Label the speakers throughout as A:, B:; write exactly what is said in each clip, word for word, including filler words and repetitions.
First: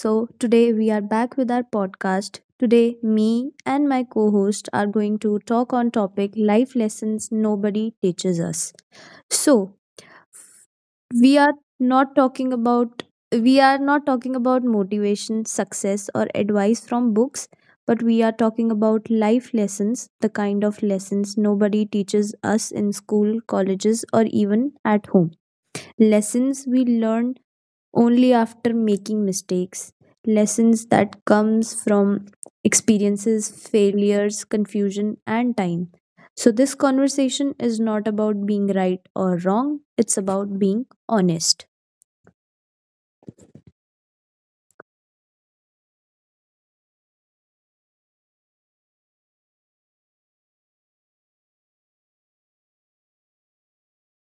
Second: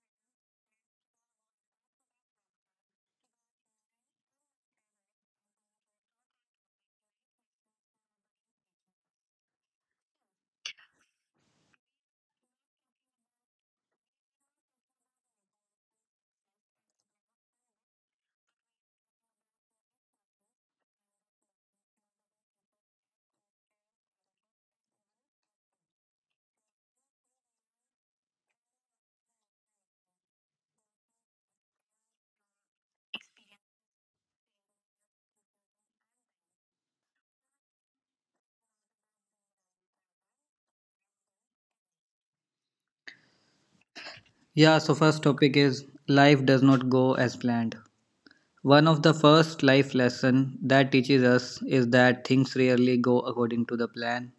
A: So, today we are back with our podcast. Today, me and my co host are going to talk on topic life lessons nobody teaches us. So, we are not talking about we are not talking about motivation, success or advice from books, but we are talking about life lessons, the kind of lessons nobody teaches us in school, colleges or even at home. Lessons we learn only after making mistakes, lessons that comes from experiences, failures, confusion and time. So this conversation is not about being right or wrong, it's about being honest.
B: Yeah, so first topic is life does not go as planned. One of the first life lesson that teaches us is that things rarely go according to the plan.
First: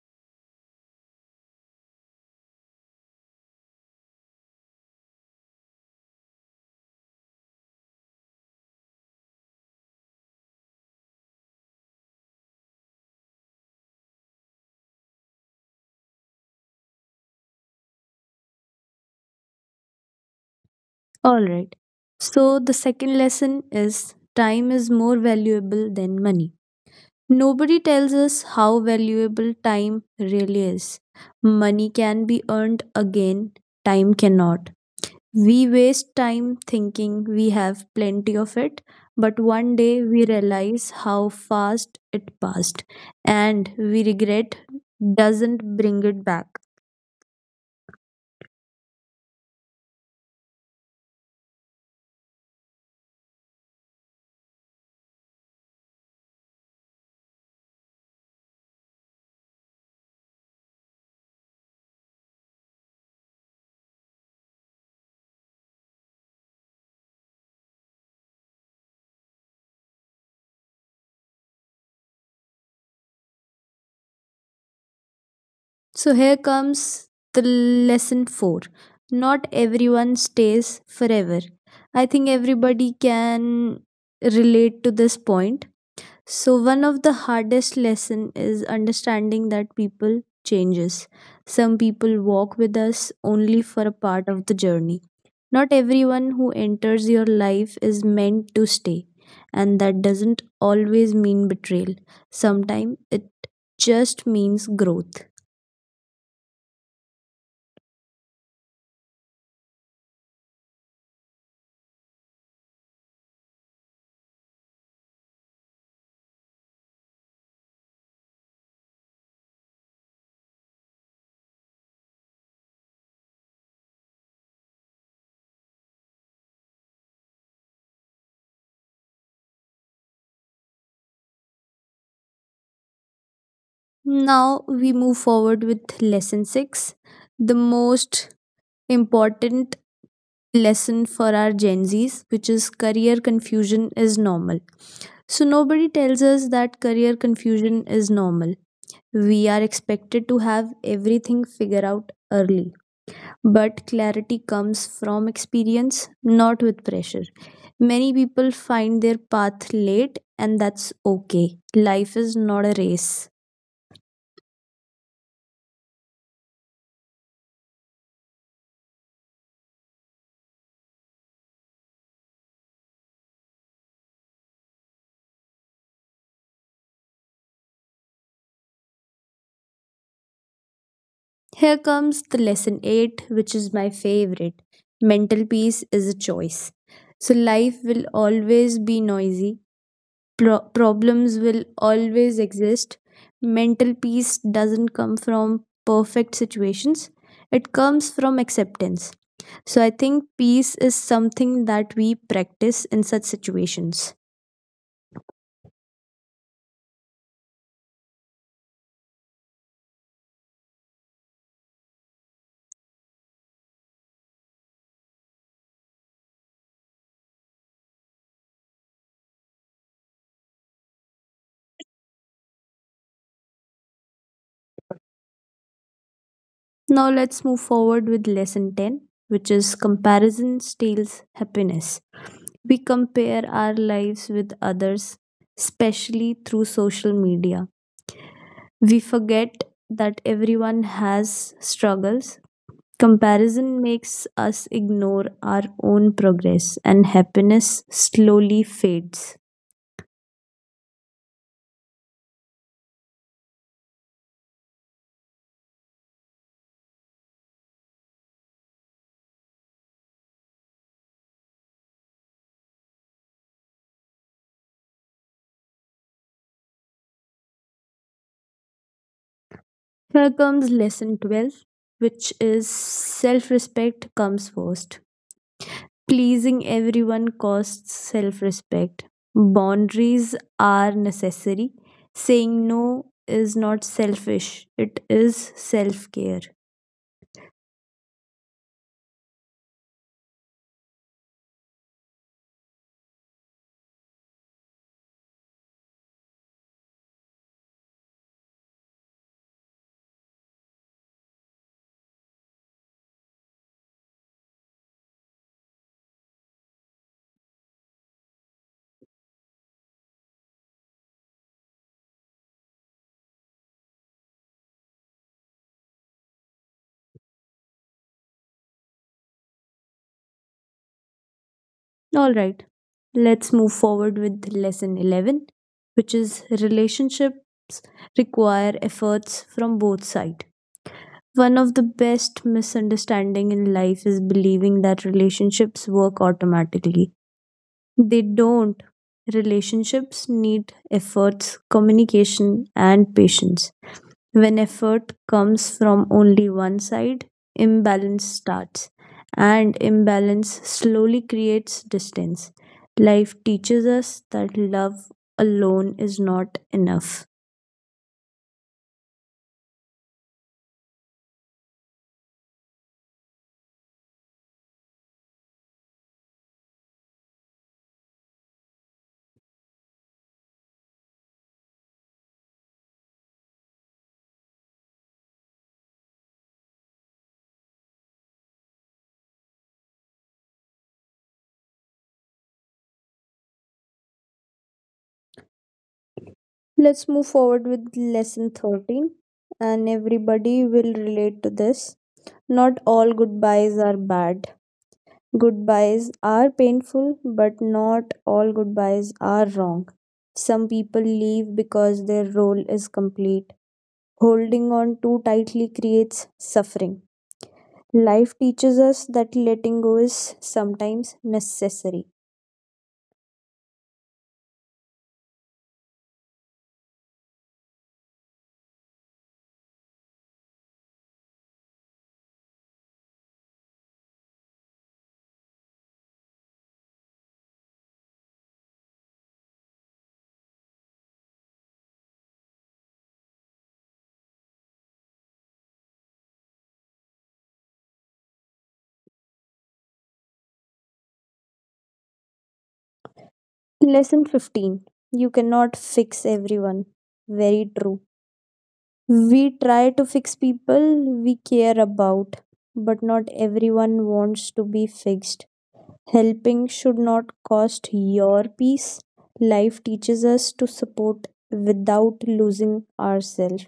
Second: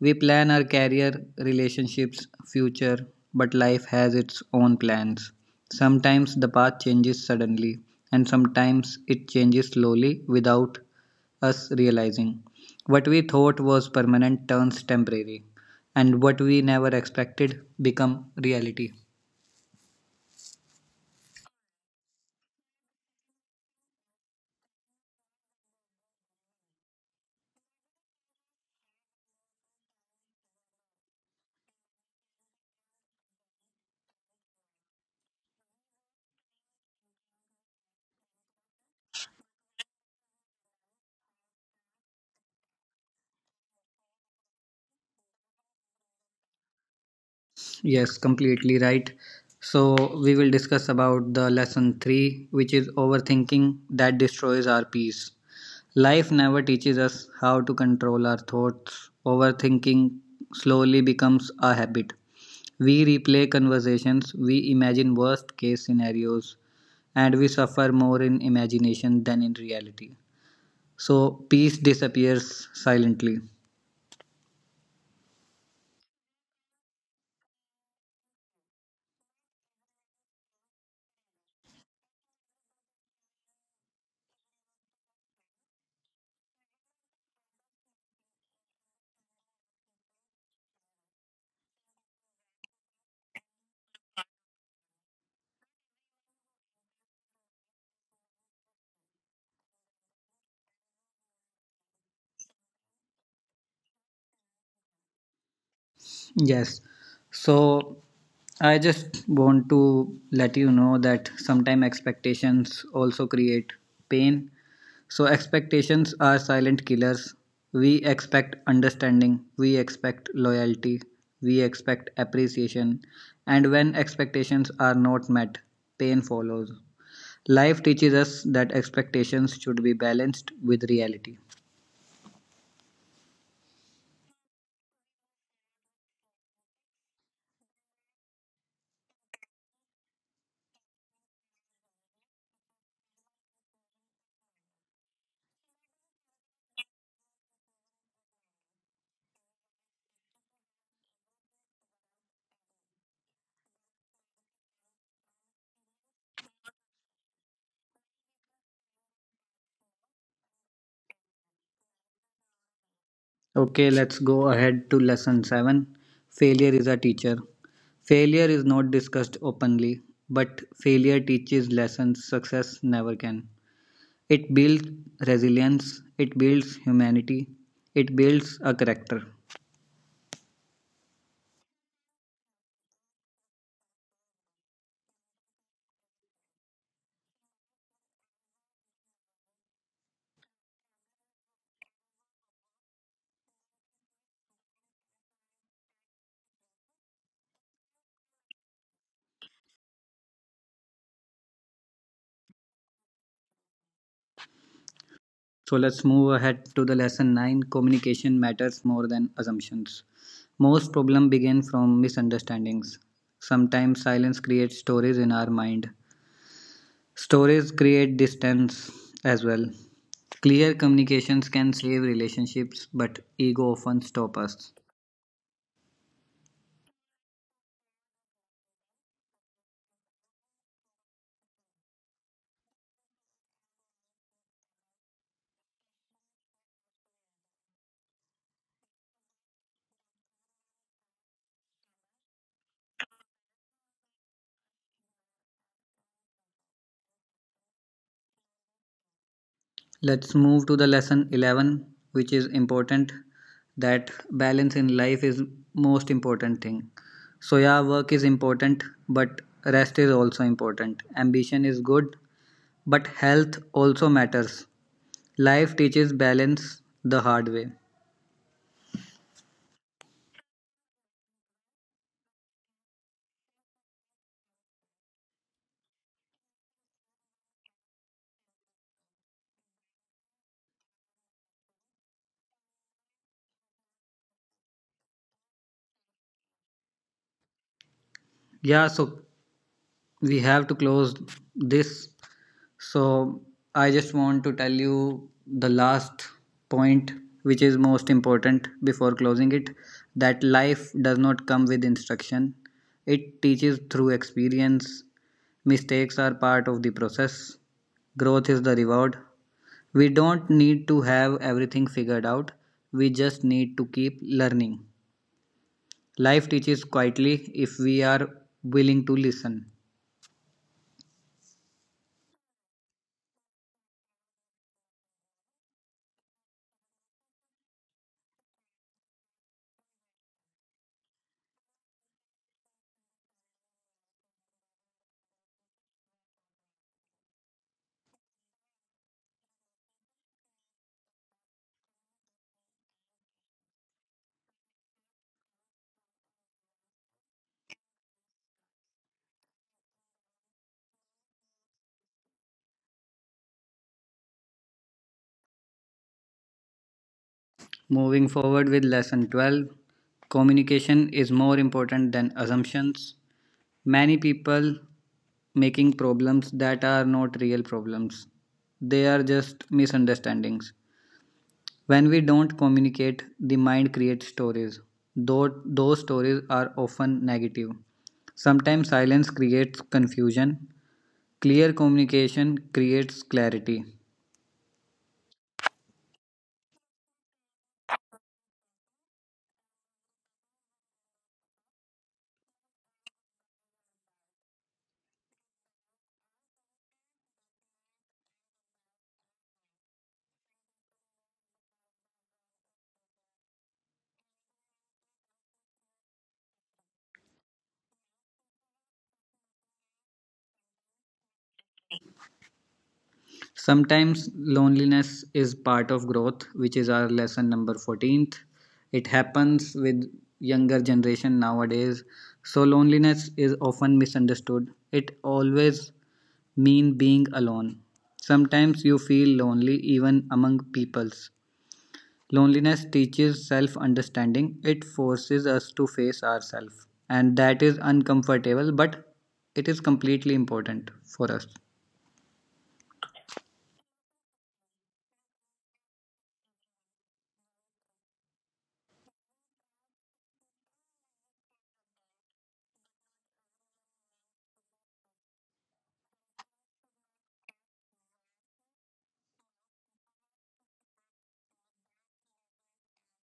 B: We plan our career, relationships, future, but life has its own plans. Sometimes the path changes suddenly, and sometimes it changes slowly without us realizing. What we thought was permanent turns temporary, and what we never expected become reality.
A: All right. So the second lesson is time is more valuable than money. Nobody tells us how valuable time really is. Money can be earned again, time cannot. We waste time thinking we have plenty of it, but one day we realize how fast it passed, and we regret doesn't bring it back.
B: Yes, completely right. So, we will discuss about the lesson three, which is overthinking that destroys our peace. Life never teaches us how to control our thoughts. Overthinking slowly becomes a habit. We replay conversations, we imagine worst case scenarios, and we suffer more in imagination than in reality. So, peace disappears silently.
A: So here comes the lesson four. Not everyone stays forever. I think everybody can relate to this point. So one of the hardest lesson is understanding that people changes. Some people walk with us only for a part of the journey. Not everyone who enters your life is meant to stay, and that doesn't always mean betrayal. Sometimes it just means growth.
B: Yes. So I just want to let you know that sometimes expectations also create pain. So expectations are silent killers. We expect understanding, we expect loyalty, we expect appreciation, and when expectations are not met, pain follows. Life teaches us that expectations should be balanced with reality.
A: Now we move forward with lesson six, the most important lesson for our Gen Zs, which is career confusion is normal. So, nobody tells us that career confusion is normal. We are expected to have everything figured out early. But clarity comes from experience, not with pressure. Many people find their path late, and that's okay. Life is not a race.
B: Okay, let's go ahead to lesson seven. Failure is a teacher. Failure is not discussed openly, but failure teaches lessons success never can. It builds resilience, it builds humanity, it builds a character.
A: Here comes the lesson eight, which is my favorite. Mental peace is a choice. So, life will always be noisy. Pro- problems will always exist. Mental peace doesn't come from perfect situations, it comes from acceptance. So, I think peace is something that we practice in such situations.
B: So let's move ahead to the lesson nine. Communication matters more than assumptions. Most problems begin from misunderstandings. Sometimes silence creates stories in our mind. Stories create distance as well. Clear communications can save relationships, but ego often stop us.
A: Now let's move forward with lesson ten, which is comparison steals happiness. We compare our lives with others, especially through social media. We forget that everyone has struggles. Comparison makes us ignore our own progress, and happiness slowly fades.
B: Let's move to the lesson eleven, which is important, that balance in life is most important thing. So yeah, work is important, but rest is also important. Ambition is good, but health also matters. Life teaches balance the hard way.
A: Here comes lesson twelve, which is self respect comes first. Pleasing everyone costs self respect. Boundaries are necessary. Saying no is not selfish, it is self care.
B: Yeah, so we have to close this, so I just want to tell you the last point, which is most important before closing it, that life does not come with instruction. It teaches through experience. Mistakes are part of the process. Growth is the reward. We don't need to have everything figured out. We just need to keep learning. Life teaches quietly if we are willing to listen.
A: All right, let's move forward with lesson eleven, which is relationships require efforts from both sides. One of the best misunderstanding in life is believing that relationships work automatically. They don't. Relationships need efforts, communication, and patience. When effort comes from only one side, imbalance starts, and imbalance slowly creates distance. Life teaches us that love alone is not enough.
B: Moving forward with lesson twelve, communication is more important than assumptions. Many people making problems that are not real problems. They are just misunderstandings. When we don't communicate, the mind creates stories. Though those stories are often negative. Sometimes silence creates confusion. Clear communication creates clarity.
A: Let's move forward with lesson thirteen, and everybody will relate to this. Not all goodbyes are bad. Goodbyes are painful, but not all goodbyes are wrong. Some people leave because their role is complete. Holding on too tightly creates suffering. Life teaches us that letting go is sometimes necessary.
B: Sometimes loneliness is part of growth, which is our lesson number fourteenth. It happens with younger generation nowadays. So loneliness is often misunderstood. It always mean being alone. Sometimes you feel lonely even among peoples. Loneliness teaches self-understanding. It forces us to face ourselves and that is uncomfortable, but it is completely important for us.
A: Lesson fifteen. You cannot fix everyone. Very true. We try to fix people we care about, but not everyone wants to be fixed. Helping should not cost your peace. Life teaches us to support without losing ourselves.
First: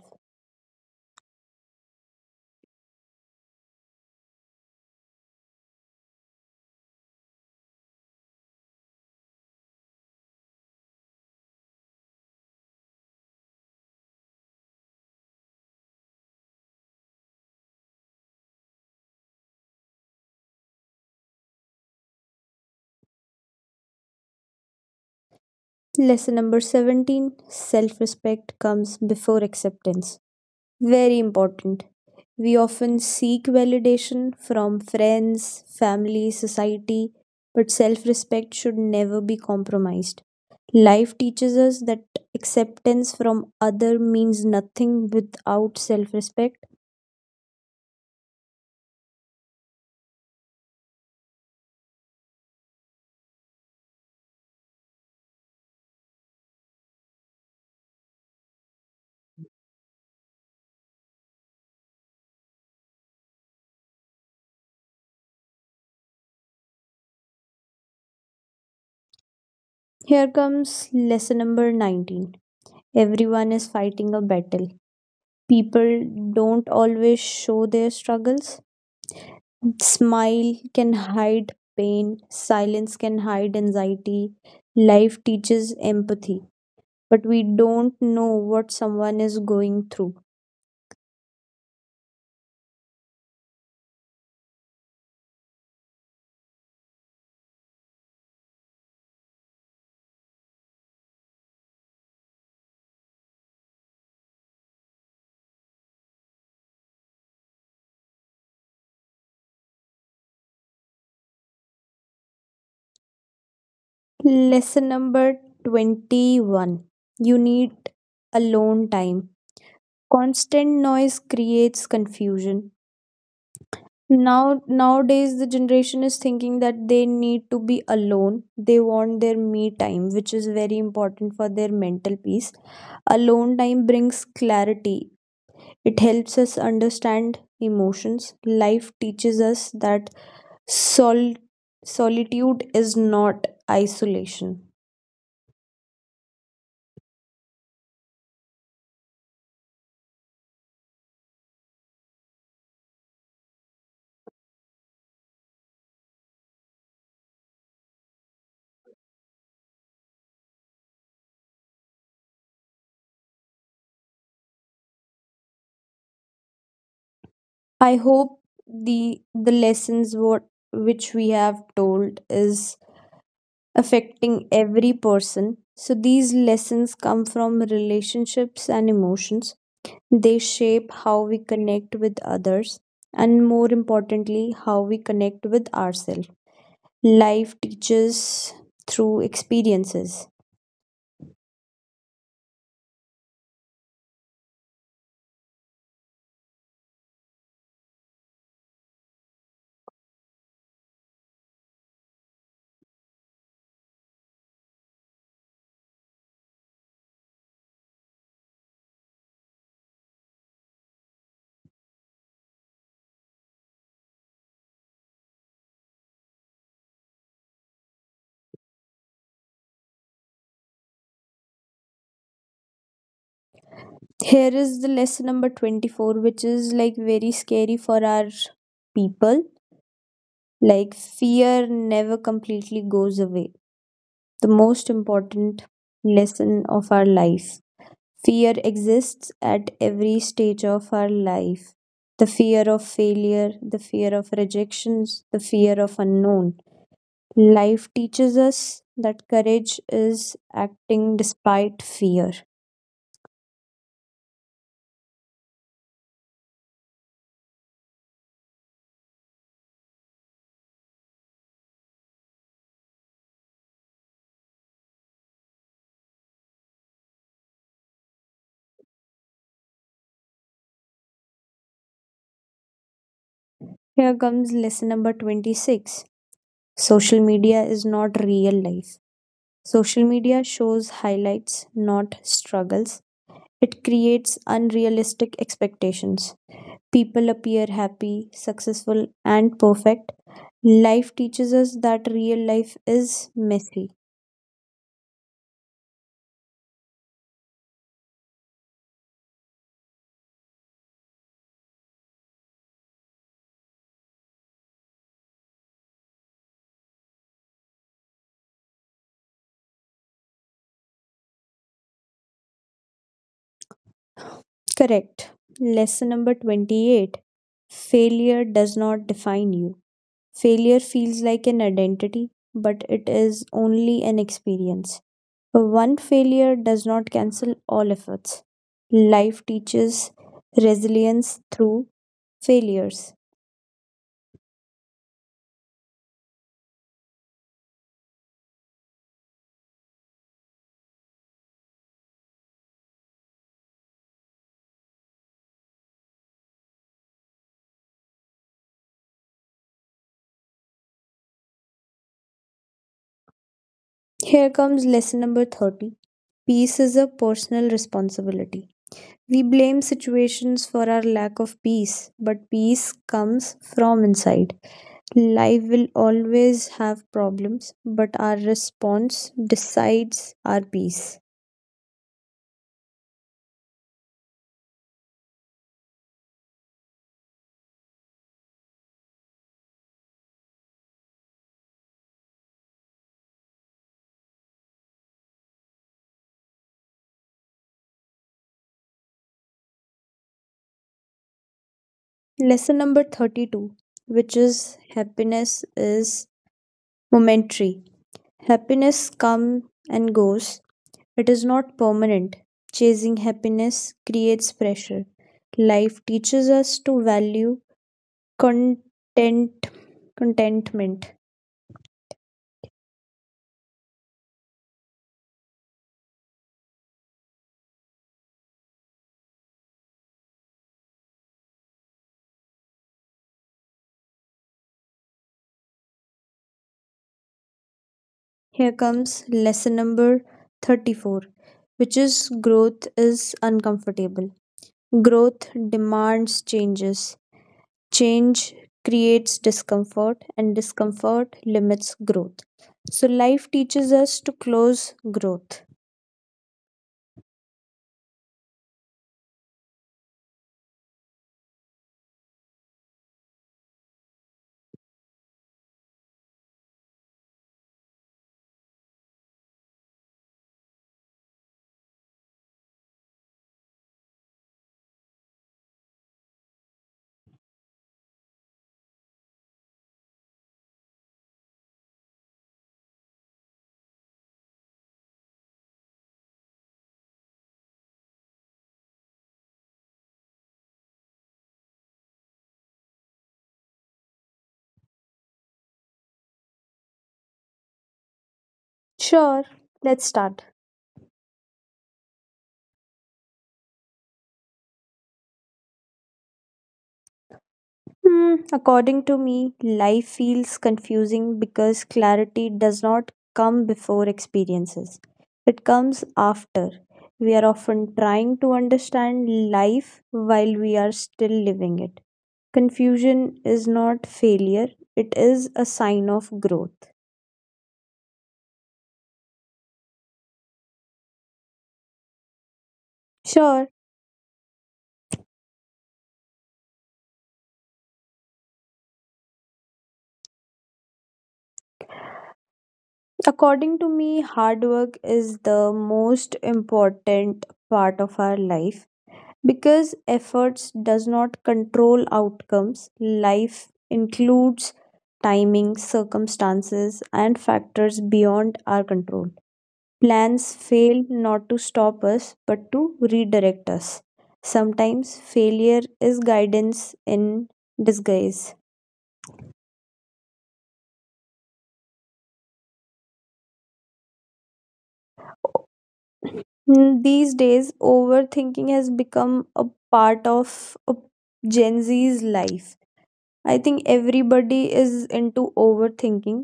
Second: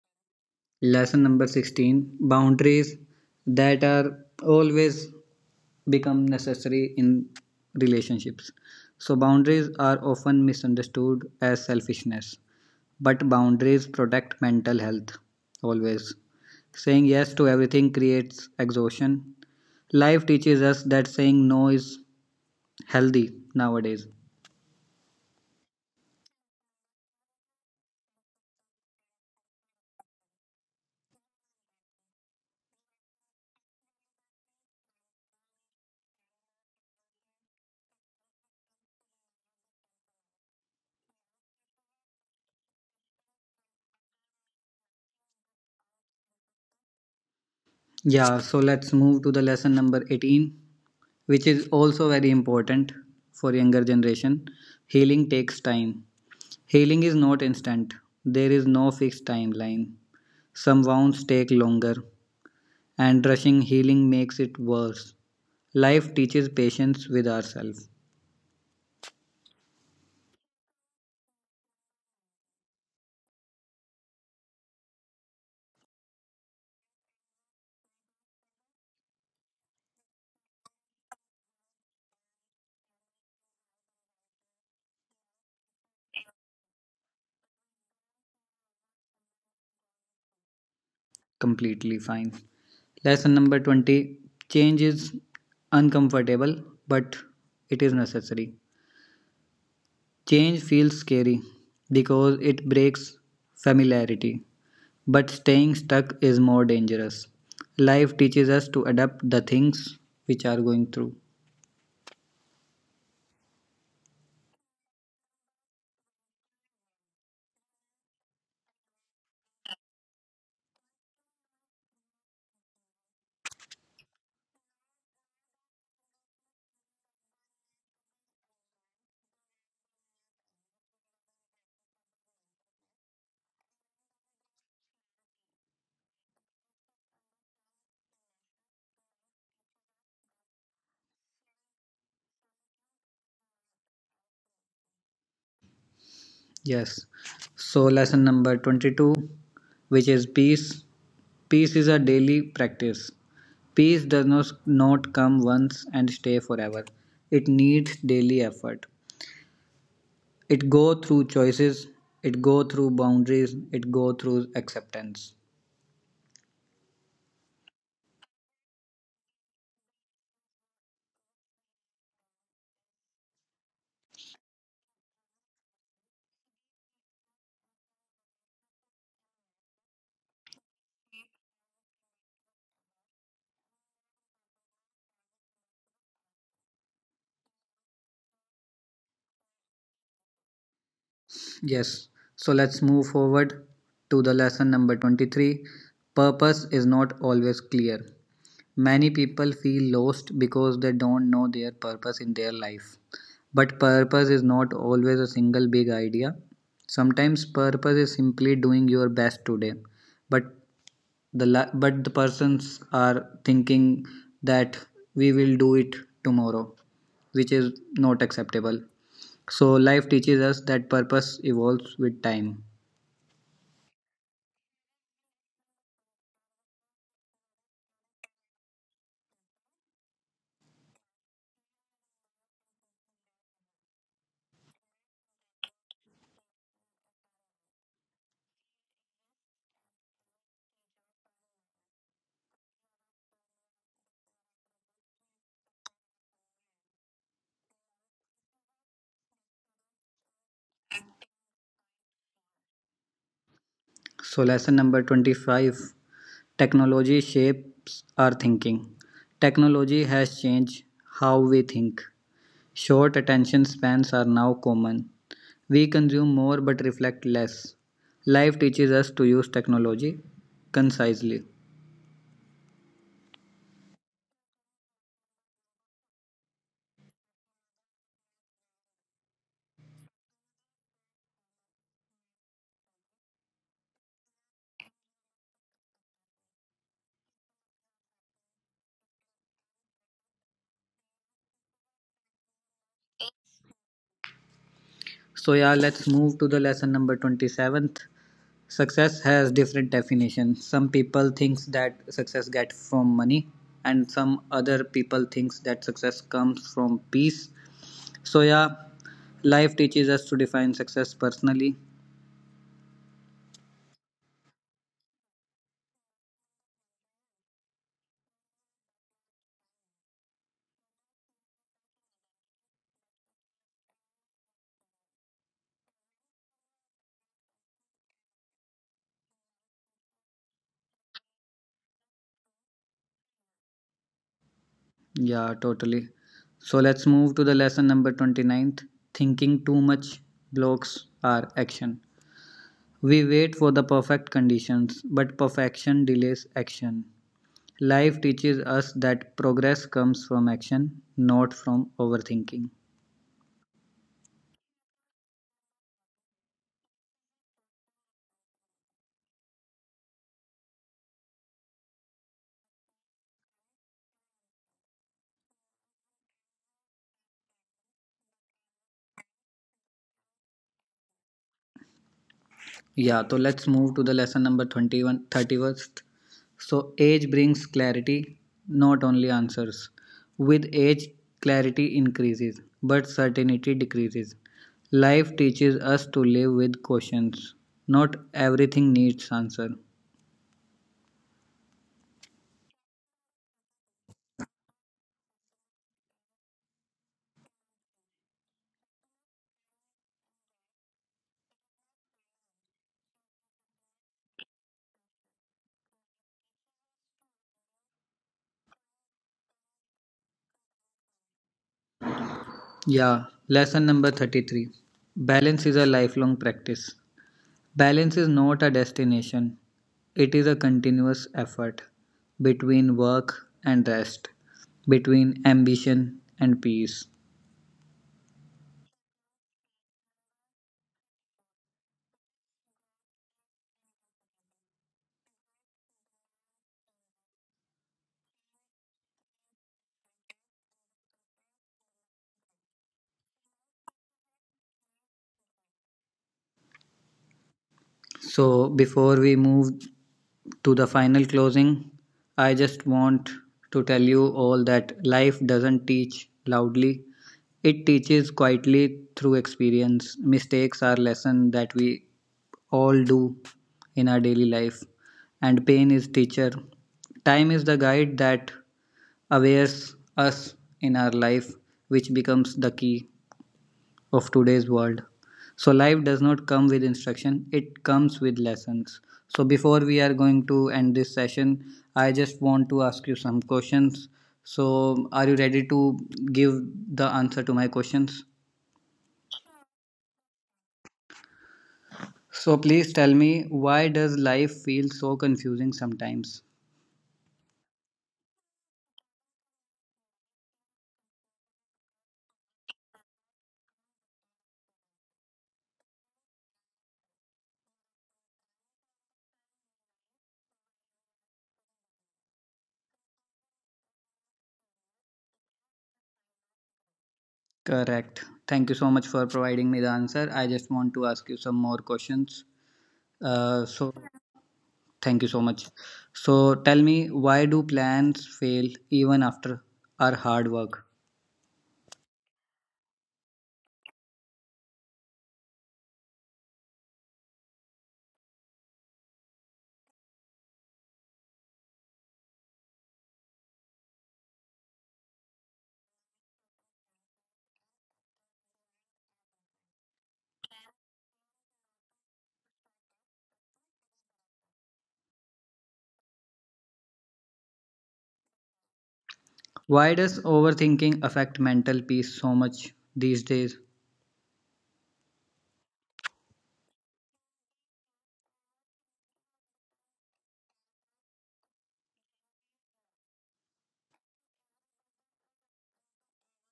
B: Lesson number sixteen. Boundaries that are always become necessary in relationships. So, boundaries are often misunderstood as selfishness, but boundaries protect mental health always. Saying yes to everything creates exhaustion. Life teaches us that saying no is healthy nowadays.
A: Lesson number seventeen. Self respect comes before acceptance. Very important. We often seek validation from friends, family, society, but self respect should never be compromised. Life teaches us that acceptance from other means nothing without self respect.
B: Yeah, so let's move to the lesson number eighteen, which is also very important for younger generation. Healing takes time. Healing is not instant. There is no fixed timeline. Some wounds take longer, and rushing healing makes it worse. Life teaches patience with ourselves.
A: Here comes lesson number nineteen. Everyone is fighting a battle. People don't always show their struggles. Smile can hide pain, silence can hide anxiety. Life teaches empathy, but we don't know what someone is going through.
B: Completely fine. Lesson number twenty. Change is uncomfortable, but it is necessary. Change feels scary because it breaks familiarity, but staying stuck is more dangerous. Life teaches us to adapt the things which are going through.
A: Lesson number twenty-one. You need alone time. Constant noise creates confusion. Now nowadays the generation is thinking that they need to be alone. They want their me time, which is very important for their mental peace. Alone time brings clarity. It helps us understand emotions. Life teaches us that sol- solitude is not isolation.
B: Yes. So lesson number twenty-two, which is peace. Peace is a daily practice. Peace does not, not come once and stay forever. It needs daily effort. It go through choices, it go through boundaries, it go through acceptance.
A: I hope the the lessons what which we have told is affecting every person. So these lessons come from relationships and emotions. They shape how we connect with others and more importantly, how we connect with ourselves. Life teaches through experiences.
B: Yes, so let's move forward to the lesson number twenty-three. Purpose is not always clear. Many people feel lost because they don't know their purpose in their life. But purpose is not always a single big idea. Sometimes purpose is simply doing your best today. But the la- but the persons are thinking that we will do it tomorrow, which is not acceptable. So life teaches us that purpose evolves with time.
A: Here is the lesson number twenty-four, which is like very scary for our people. Like, fear never completely goes away. The most important lesson of our life. Fear exists at every stage of our life, the fear of failure, the fear of rejections, the fear of unknown. Life teaches us that courage is acting despite fear.
B: So lesson number twenty-five, technology shapes our thinking. Technology has changed how we think. Short attention spans are now common. We consume more but reflect less. Life teaches us to use technology concisely.
A: Here comes lesson number twenty-six. Social media is not real life. Social media shows highlights, not struggles. It creates unrealistic expectations. People appear happy, successful, and perfect. Life teaches us that real life is messy.
B: So yeah, let's move to the lesson number twenty-seventh. Success has different definitions. Some people thinks that success get from money and some other people thinks that success comes from peace. So yeah, life teaches us to define success personally.
A: Correct. Lesson number twenty-eight. Failure does not define you. Failure feels like an identity, but it is only an experience. One failure does not cancel all efforts. Life teaches resilience through failures.
B: Yeah, totally. So let's move to the lesson number twenty ninth. Thinking too much blocks our action. We wait for the perfect conditions, but perfection delays action. Life teaches us that progress comes from action, not from overthinking.
A: Here comes lesson number thirty. Peace is a personal responsibility. We blame situations for our lack of peace, but peace comes from inside. Life will always have problems, but our response decides our peace.
B: Yeah, so let's move to the lesson number twenty-one, thirty-first. So, age brings clarity, not only answers. With age, clarity increases, but certainty decreases. Life teaches us to live with questions. Not everything needs answer.
A: Lesson number thirty-two, which is happiness is momentary. Happiness comes and goes, it is not permanent. Chasing happiness creates pressure. Life teaches us to value content, contentment.
B: Yeah, lesson number thirty-three. Balance is a lifelong practice. Balance is not a destination, it is a continuous effort between work and rest, between ambition and peace.
A: Here comes lesson number thirty-four, which is growth is uncomfortable. Growth demands changes. Change creates discomfort, and discomfort limits growth. So, life teaches us to close growth.
B: So, before we move to the final closing, I just want to tell you all that life doesn't teach loudly, it teaches quietly through experience. Mistakes are lessons that we all do in our daily life, and pain is teacher. Time is the guide that awares us in our life, which becomes the key of today's world. So, life does not come with instruction, it comes with lessons. So, before we are going to end this session, I just want to ask you some questions. So, are you ready to give the answer to my questions?
A: Sure, let's start.
B: So, please tell me, why does life feel so confusing sometimes?
A: Hmm, according to me, life feels confusing because clarity does not come before experiences. It comes after. We are often trying to understand life while we are still living it. Confusion is not failure, it is a sign of growth.
B: Correct. Thank you so much for providing me the answer. I just want to ask you some more questions. Uh,
A: Sure.
B: so, Thank you so much. So tell me, why do plans fail even after our hard work?
A: According to me, hard work is the most important part of our life, because efforts does not control outcomes. Life includes timing, circumstances and factors beyond our control. Plans fail not to stop us, but to redirect us. Sometimes failure is guidance in disguise.
B: Why does overthinking affect mental peace so much these days?
A: Mm, these days overthinking has become a part of a gen z's life. I think everybody is into overthinking.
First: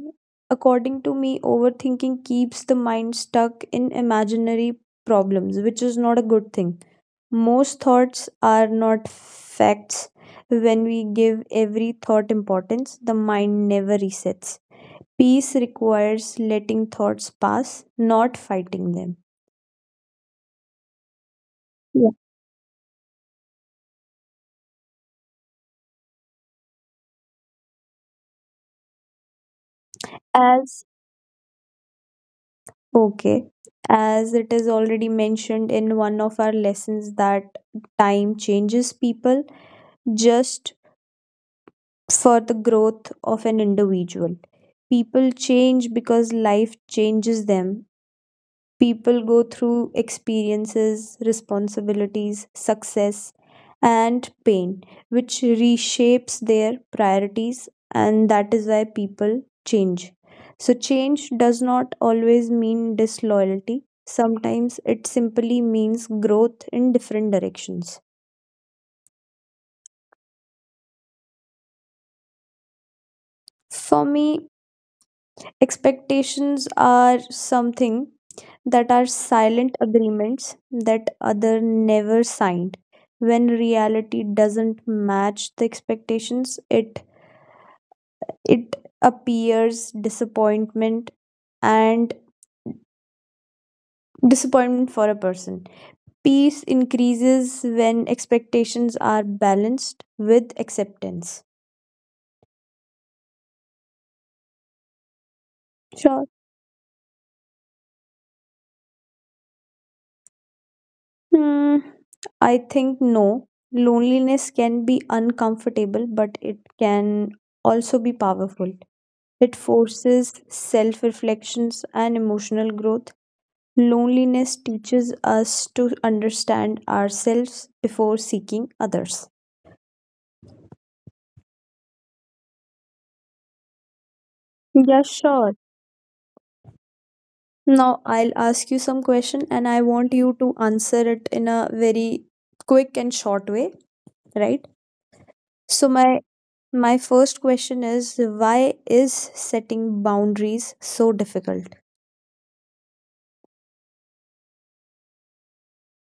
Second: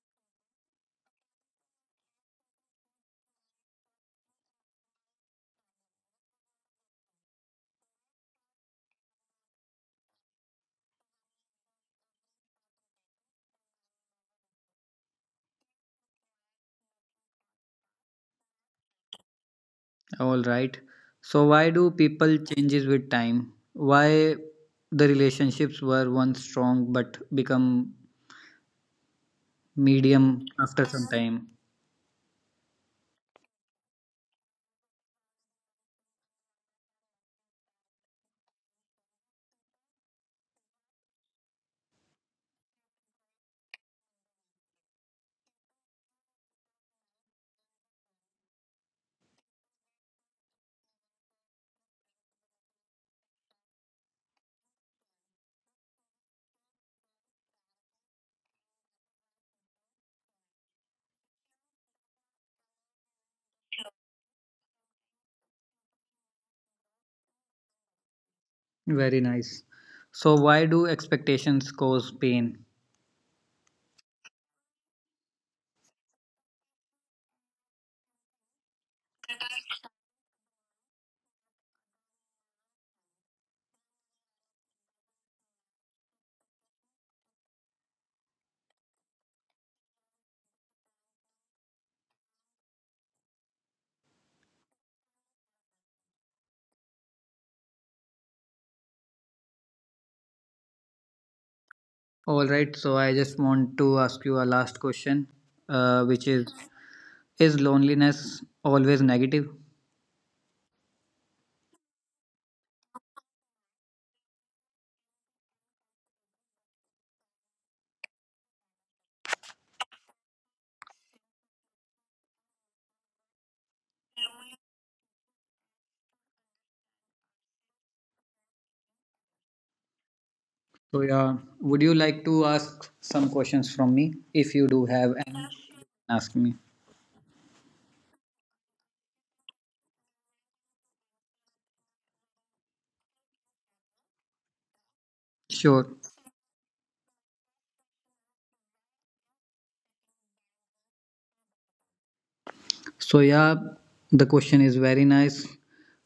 A: According to me, overthinking keeps the mind stuck in imaginary problems, which is not a good thing. Most thoughts are not facts. When we give every thought importance, the mind never resets. Peace requires letting thoughts pass, not fighting them.
B: All right. So why do
A: Yeah.
B: people changes with time? Why the relationships were once strong but become medium
A: As
B: after some time?
A: okay, as it is already mentioned in one of our lessons that time changes people just for the growth of an individual. People change because life changes them. People go through experiences, responsibilities, success, and pain, which reshapes their priorities, and that is why people change. So, change does not always mean disloyalty. Sometimes it simply means growth in different directions.
B: Very nice. So why do expectations cause pain?
A: For me, expectations are something that are silent agreements that other never signed. When reality doesn't match the expectations, it it appears disappointment and disappointment for a person. Peace increases when expectations are balanced with acceptance.
B: All right. So I just want to ask you a last question, uh,
A: Sure.
B: which is Is loneliness always negative?
A: Hmm, I think no. Loneliness can be uncomfortable, but it can also be powerful. It forces self reflections and emotional growth. Loneliness teaches us to understand ourselves before seeking others.
B: So, yeah, would you like to ask some questions from me? If you do
A: Yeah,
B: have, any,
A: sure.
B: ask me.
A: Now I'll ask you some question and I want you to answer it in a very quick and short way, right? So
B: Sure.
A: my my first question is, why is setting boundaries so difficult?
B: So, yeah, the question is very nice.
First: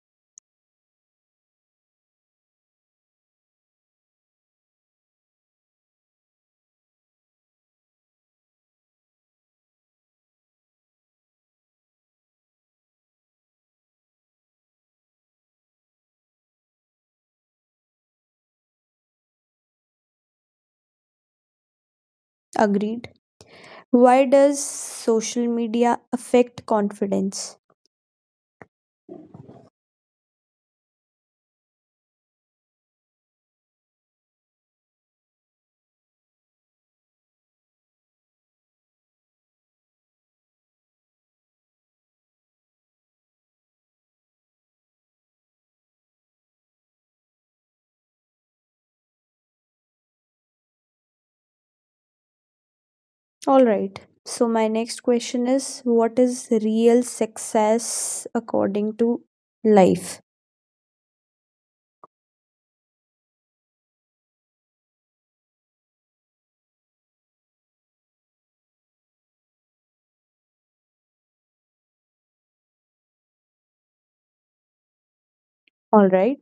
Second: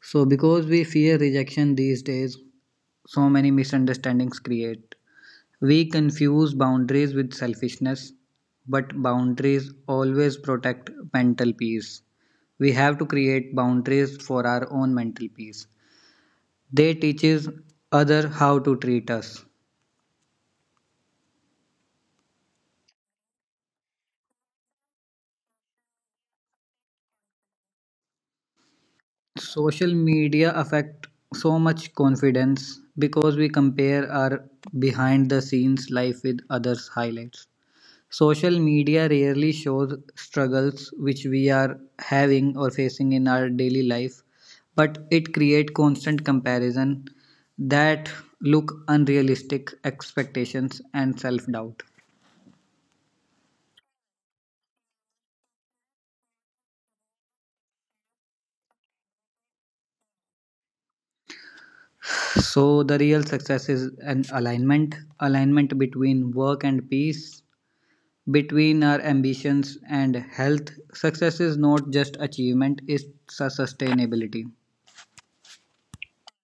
B: So, because we fear rejection these days, so many misunderstandings create. We confuse boundaries with selfishness, but boundaries always protect mental peace. We have to create boundaries for our own mental peace. They teaches other how to treat us.
A: Agreed. Why does social media affect confidence? All
B: Social media affect so much confidence because we compare our behind the scenes life with others highlights. Social media rarely shows struggles which we are having or facing in our daily life, but it create constant comparison that look unrealistic expectations and self doubt.
A: right. So, my next question is, what is real success according to life?
B: So the real success is an alignment, alignment between work and peace. Between our ambitions and health, success is not just achievement, it's a sustainability.
A: All right.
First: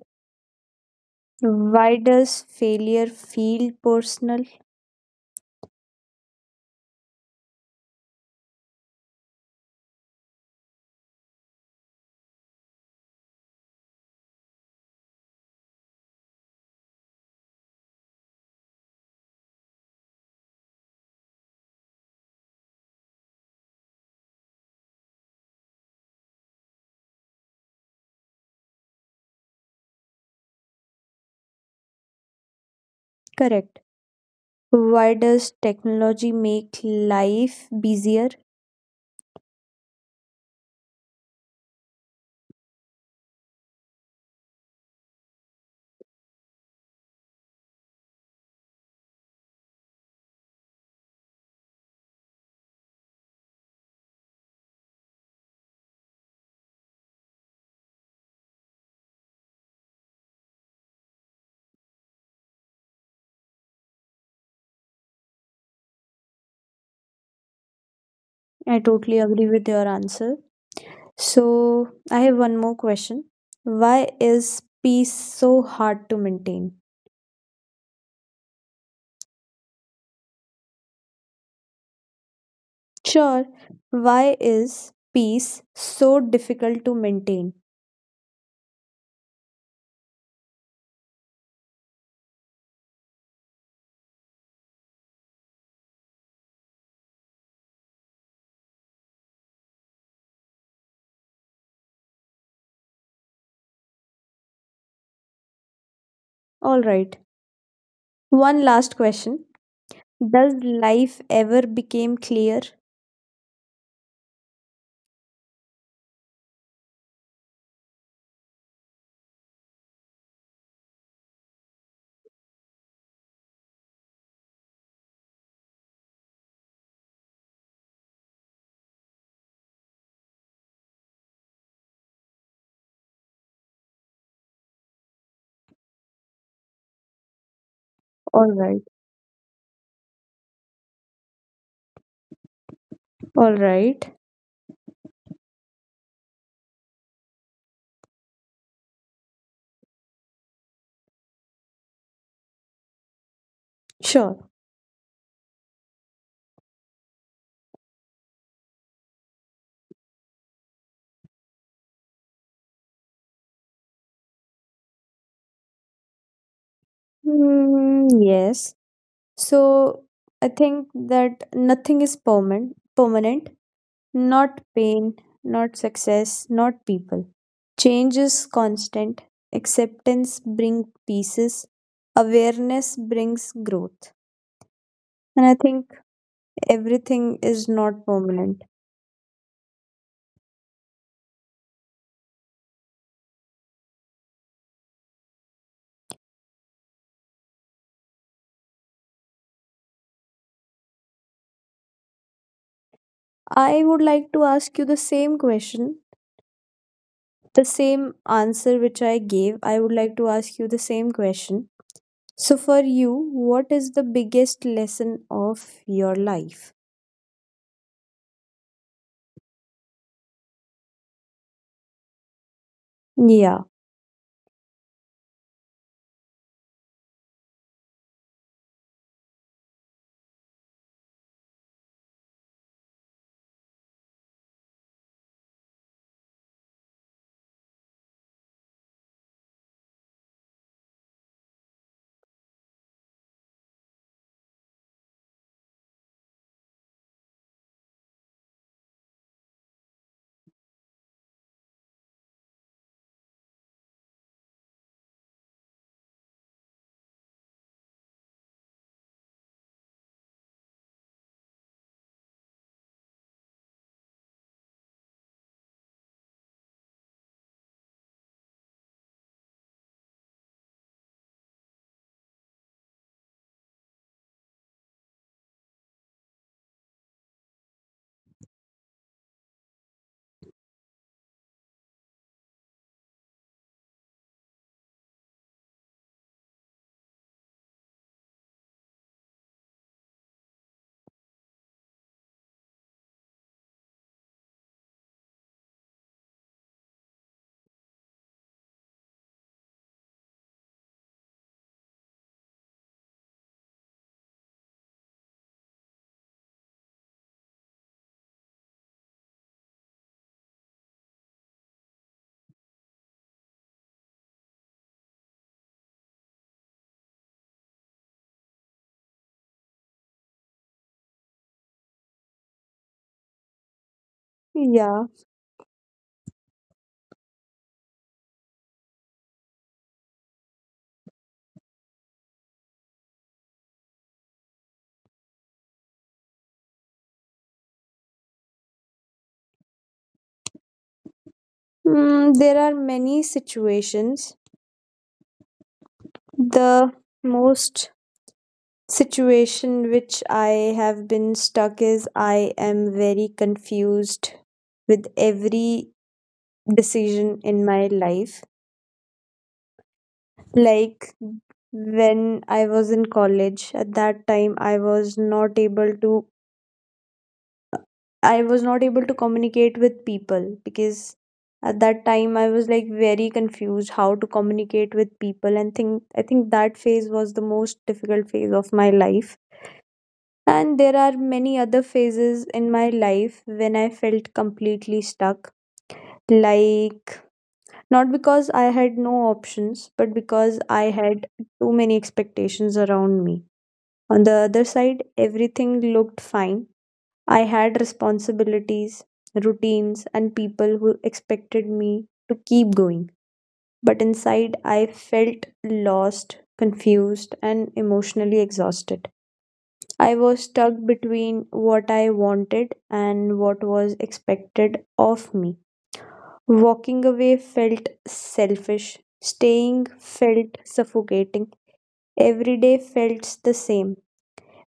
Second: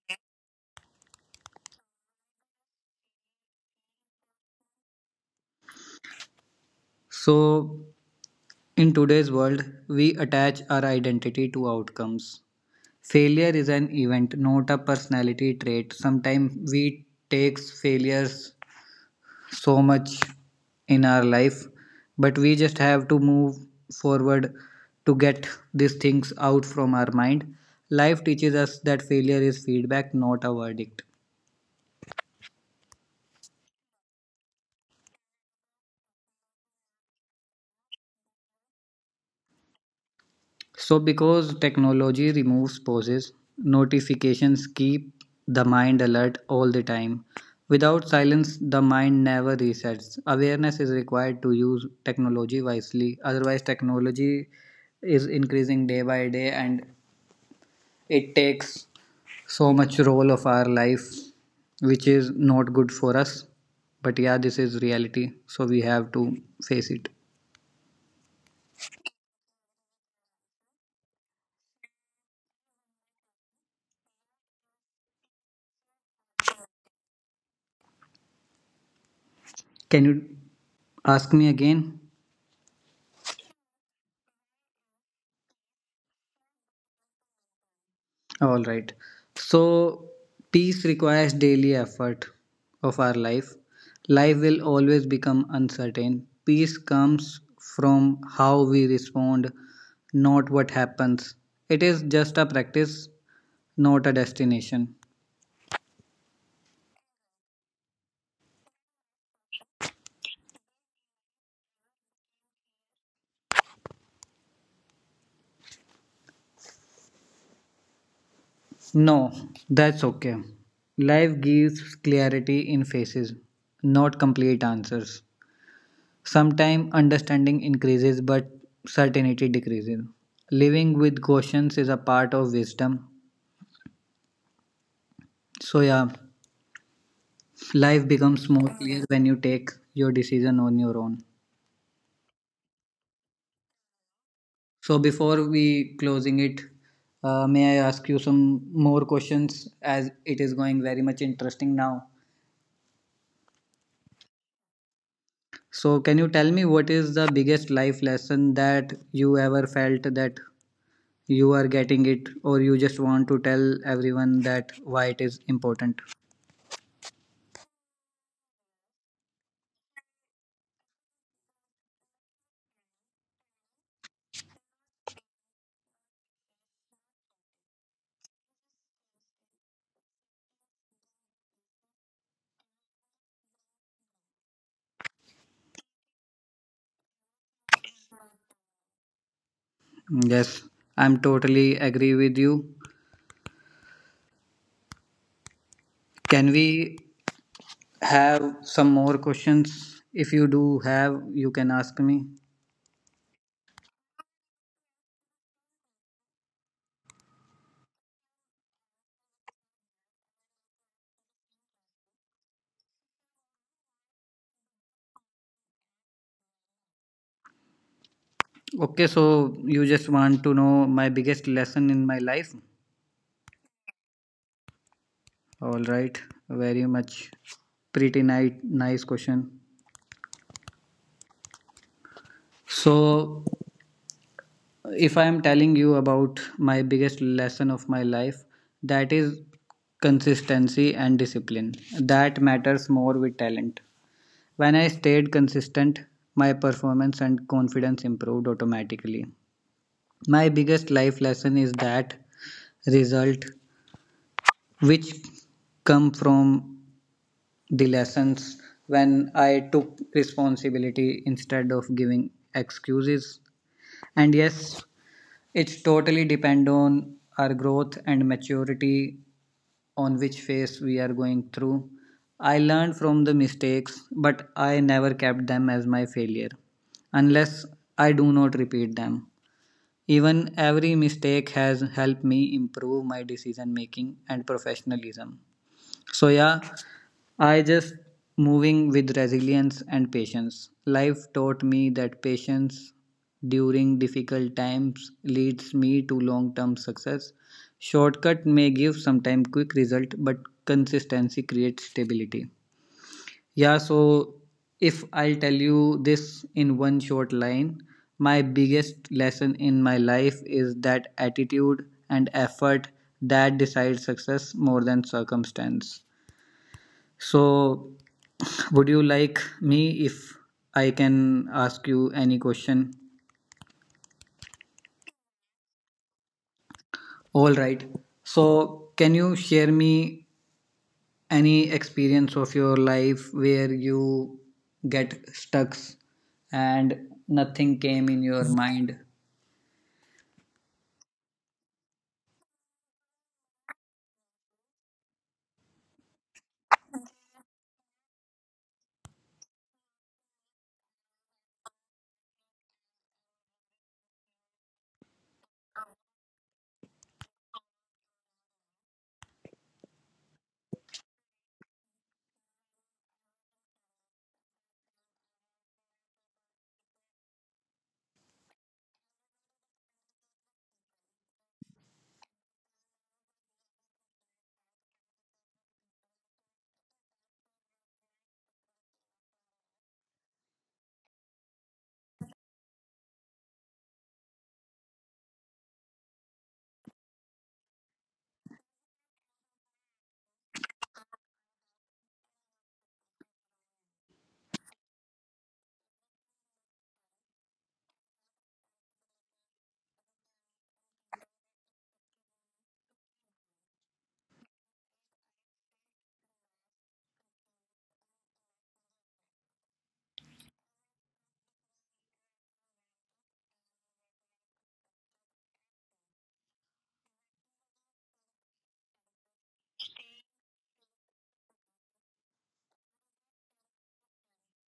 A: Why does failure feel personal?
B: So, in today's world, we attach our identity to outcomes. Failure is an event, not a personality trait. Sometimes we take failures so much in our life, but we just have to move forward to get these things out from our mind. Life teaches us that failure is feedback, not a verdict.
A: Correct. Why does technology make life busier?
B: So, because technology removes pauses, notifications keep the mind alert all the time. Without silence, the mind never resets. Awareness is required to use technology wisely. Otherwise, technology is increasing day by day and it takes so much role of our life, which is not good for us. But yeah, this is reality, so we have to face it.
A: I totally agree with your answer. So, I have one more question. Why is peace so hard to maintain?
B: Can you ask me again?
A: Sure, why is peace so difficult to maintain?
B: All right. So, peace requires daily effort of our life. Life will always become uncertain. Peace comes from how we respond, not what happens. It is just a practice, not a destination.
A: All right. One last question. Does life ever become clear?
B: No, that's okay. Life gives clarity in faces, not complete answers. Sometimes understanding increases, but certainty decreases. Living with cautions is a part of wisdom. So, yeah, life becomes
A: All
B: more
A: right.
B: clear when you take your decision on your own.
A: All right.
B: So, before we closing it, uh, may I ask you some more questions as it is going very much interesting now?
A: Sure.
B: So, can you tell me what is the biggest life lesson that you ever felt that you are getting it, or you just want to tell everyone that why it is important?
A: Mm, yes. So, I think that nothing is permanent. Permanent. Not pain, not success, not people. Change is constant. Acceptance brings peace. Awareness brings growth. And I think everything is not permanent.
B: Yes, I'm totally agree with you. Can we have some more questions? If you do have, you can ask me.
A: I would like to ask you the same question, the same answer which I gave. I would like to ask you the same question. So, for you, what is the biggest lesson of your life?
B: Okay, so you just want to know my biggest lesson in my life?
A: Yeah,
B: All right, very much pretty nice, nice question. So, if I am telling you about my biggest lesson of my life, that is consistency and discipline. That matters more with talent. When I stayed consistent, my performance and confidence improved automatically. My biggest life lesson is that result which come from the lessons when I took responsibility instead of giving excuses. And yes, it's totally depend on our growth and maturity on which phase we are going through. I learned from the mistakes, but I never kept them as my failure unless I do not repeat them. Even every mistake has helped me improve my decision making and professionalism. So, yeah, I just moving with resilience and patience. Life taught me that patience during difficult times leads me to long term success. Shortcut may give sometime quick result, but consistency creates stability. Yeah, so if I'll tell you this in one short line, my biggest lesson in my life is that attitude and effort that decides success more than circumstance. So, would you like me if I can ask you any question?
A: yeah.
B: All right. So, can you share me any experience of your life where you get stuck and nothing came in your mind?
A: Mm, there are many situations. The most situation which I have been stuck is I am very confused with every decision in my life. Like when I was in college, at that time I was not able to I was not able to communicate with people, because at that time I was like very confused how to communicate with people, and think I think that phase was the most difficult phase of my life. And there are many other phases in my life when I felt completely stuck, like not because I had no options, but because I had too many expectations around me. On the other side, everything looked fine. I had responsibilities, routines, and people who expected me to keep going. But inside, I felt lost, confused, and emotionally exhausted. I was stuck between what I wanted and what was expected of me. Walking away felt selfish, staying felt suffocating. Every day felt the same.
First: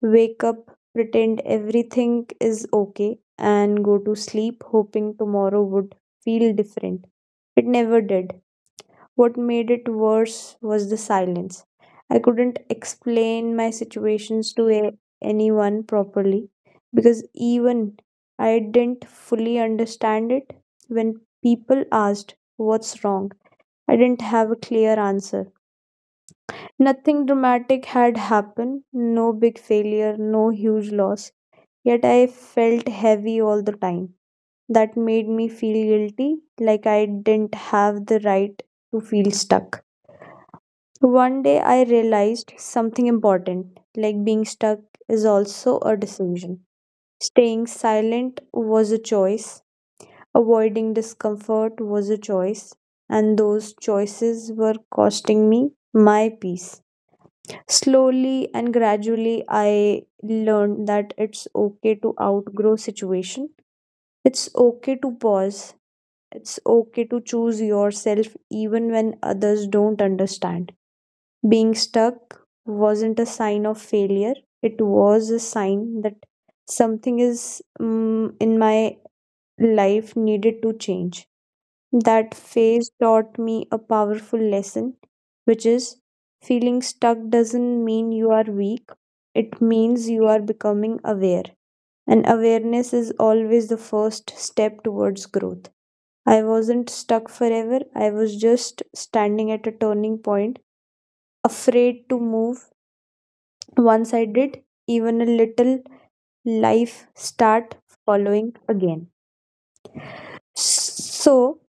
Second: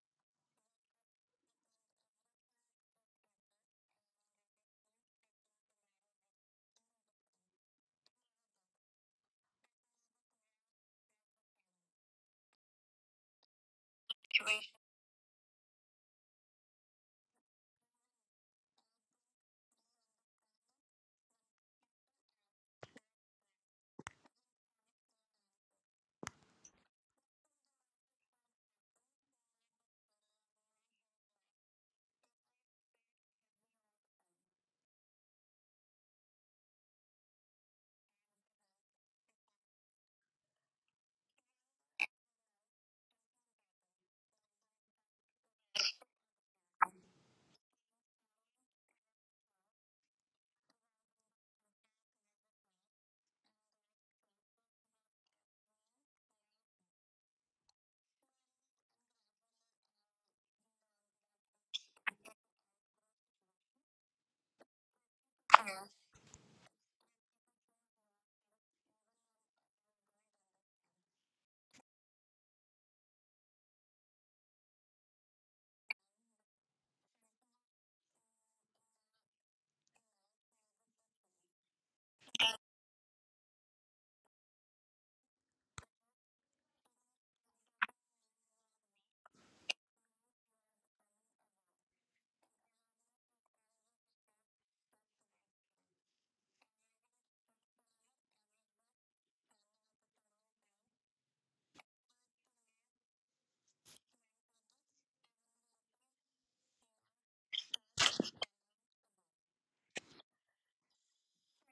A: Wake up, pretend everything is okay, and go to sleep hoping tomorrow would feel different. It never did. What made it worse was the silence. I couldn't explain my situations to a- anyone properly, because even I didn't fully understand it. When people asked, "What's wrong?" I didn't have a clear answer. Nothing dramatic had happened, no big failure, no huge loss, yet I felt heavy all the time. That made me feel guilty, like I didn't have the right to feel stuck. One day I realized something important, like being stuck is also a decision. Staying silent was a choice, avoiding discomfort was a choice, and those choices were costing me my peace. Slowly and gradually, I learned that it's okay to outgrow situation. It's okay to pause. It's okay to choose yourself even when others don't understand. Being stuck wasn't a sign of failure, it was a sign that something is mm in my life needed to change. That phase taught me a powerful lesson, which is feeling stuck doesn't mean you are weak, it means you are becoming aware. And awareness is always the first step towards growth. I wasn't stuck forever, I was just standing at a turning point, afraid to move. Once I did, even a little, life start following again. So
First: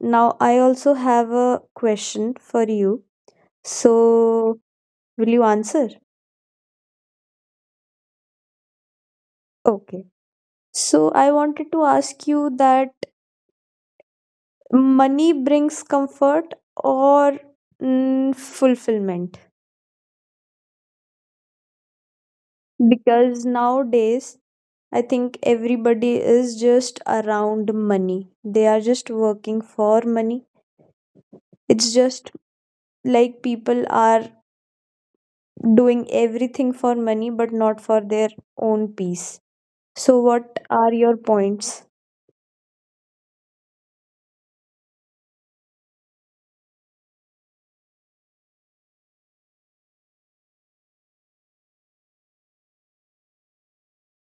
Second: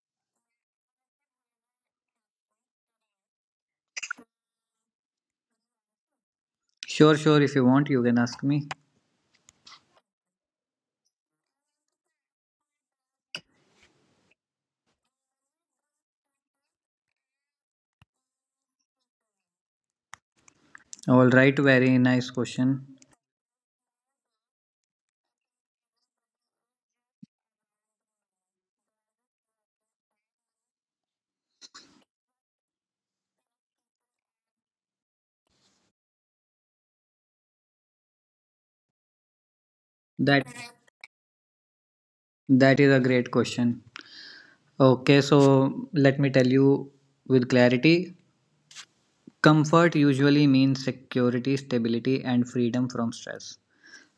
A: now I also have a question for you. So will you answer?
B: Sure, sure. If you want, you can ask me.
A: Okay. So I wanted to ask you that, money brings comfort or mm, fulfillment?
B: All right. Very nice question.
A: Because nowadays I think everybody is just around money. They are just working for money. It's just like people are doing everything for money but not for their own peace. So,
B: That
A: what are your points?
B: that is a great question. Okay, so let me tell you with clarity. Comfort usually means security, stability, and freedom from stress.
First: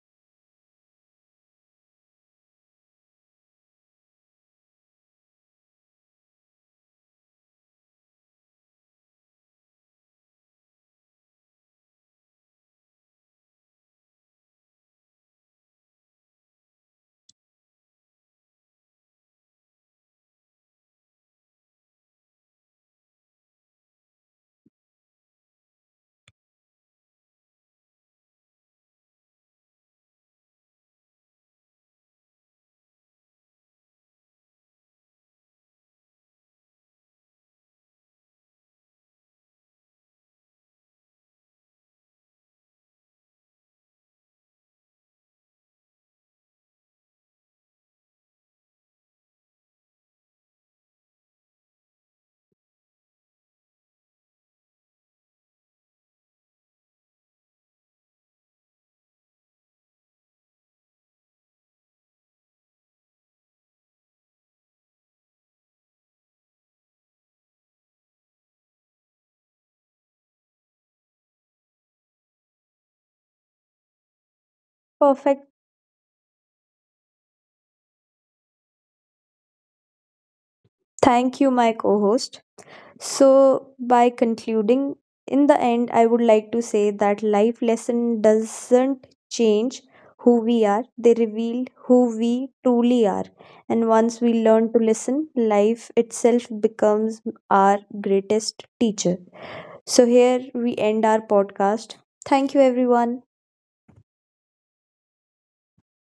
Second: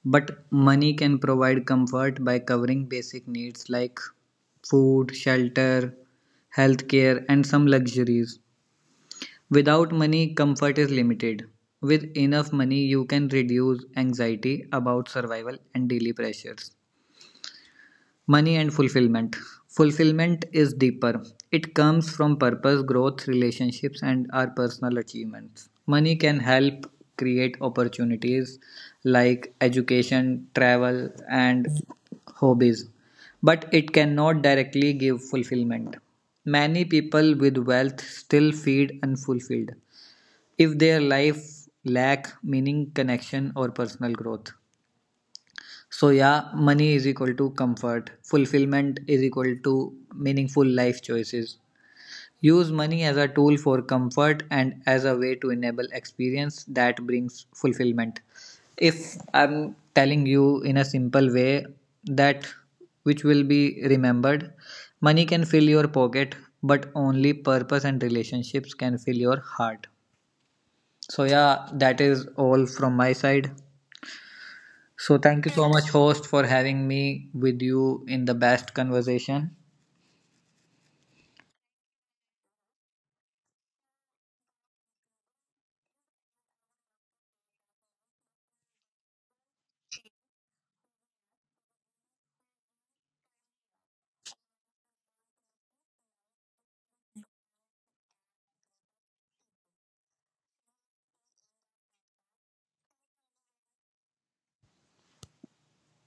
B: But money can provide comfort by covering basic needs like food, shelter, healthcare, and some luxuries. Without money, comfort is limited. With enough money, you can reduce anxiety about survival and daily pressures. Money and fulfillment. Fulfillment is deeper. It comes from purpose, growth, relationships, and our personal achievements. Money can help create opportunities like education, travel, and hobbies, but it cannot directly give fulfillment. Many people with wealth still feel unfulfilled if their life lack meaning, connection, or personal growth. So yeah, money is equal to comfort. Fulfillment is equal to meaningful life choices. Use money as a tool for comfort and as a way to enable experience that brings fulfillment. If I'm telling you in a simple way that which will be remembered, money can fill your pocket, but only purpose and relationships can fill your heart. So yeah, that is all from my side. So
A: Perfect.
B: thank you so much, host, for having me with you in the best conversation.
A: Thank you, my co host. So, by concluding, in the end, I would like to say that life lesson doesn't change who we are, they reveal who we truly are. And once we learn to listen, life itself becomes our greatest teacher. So, here we end our podcast. Thank you, everyone.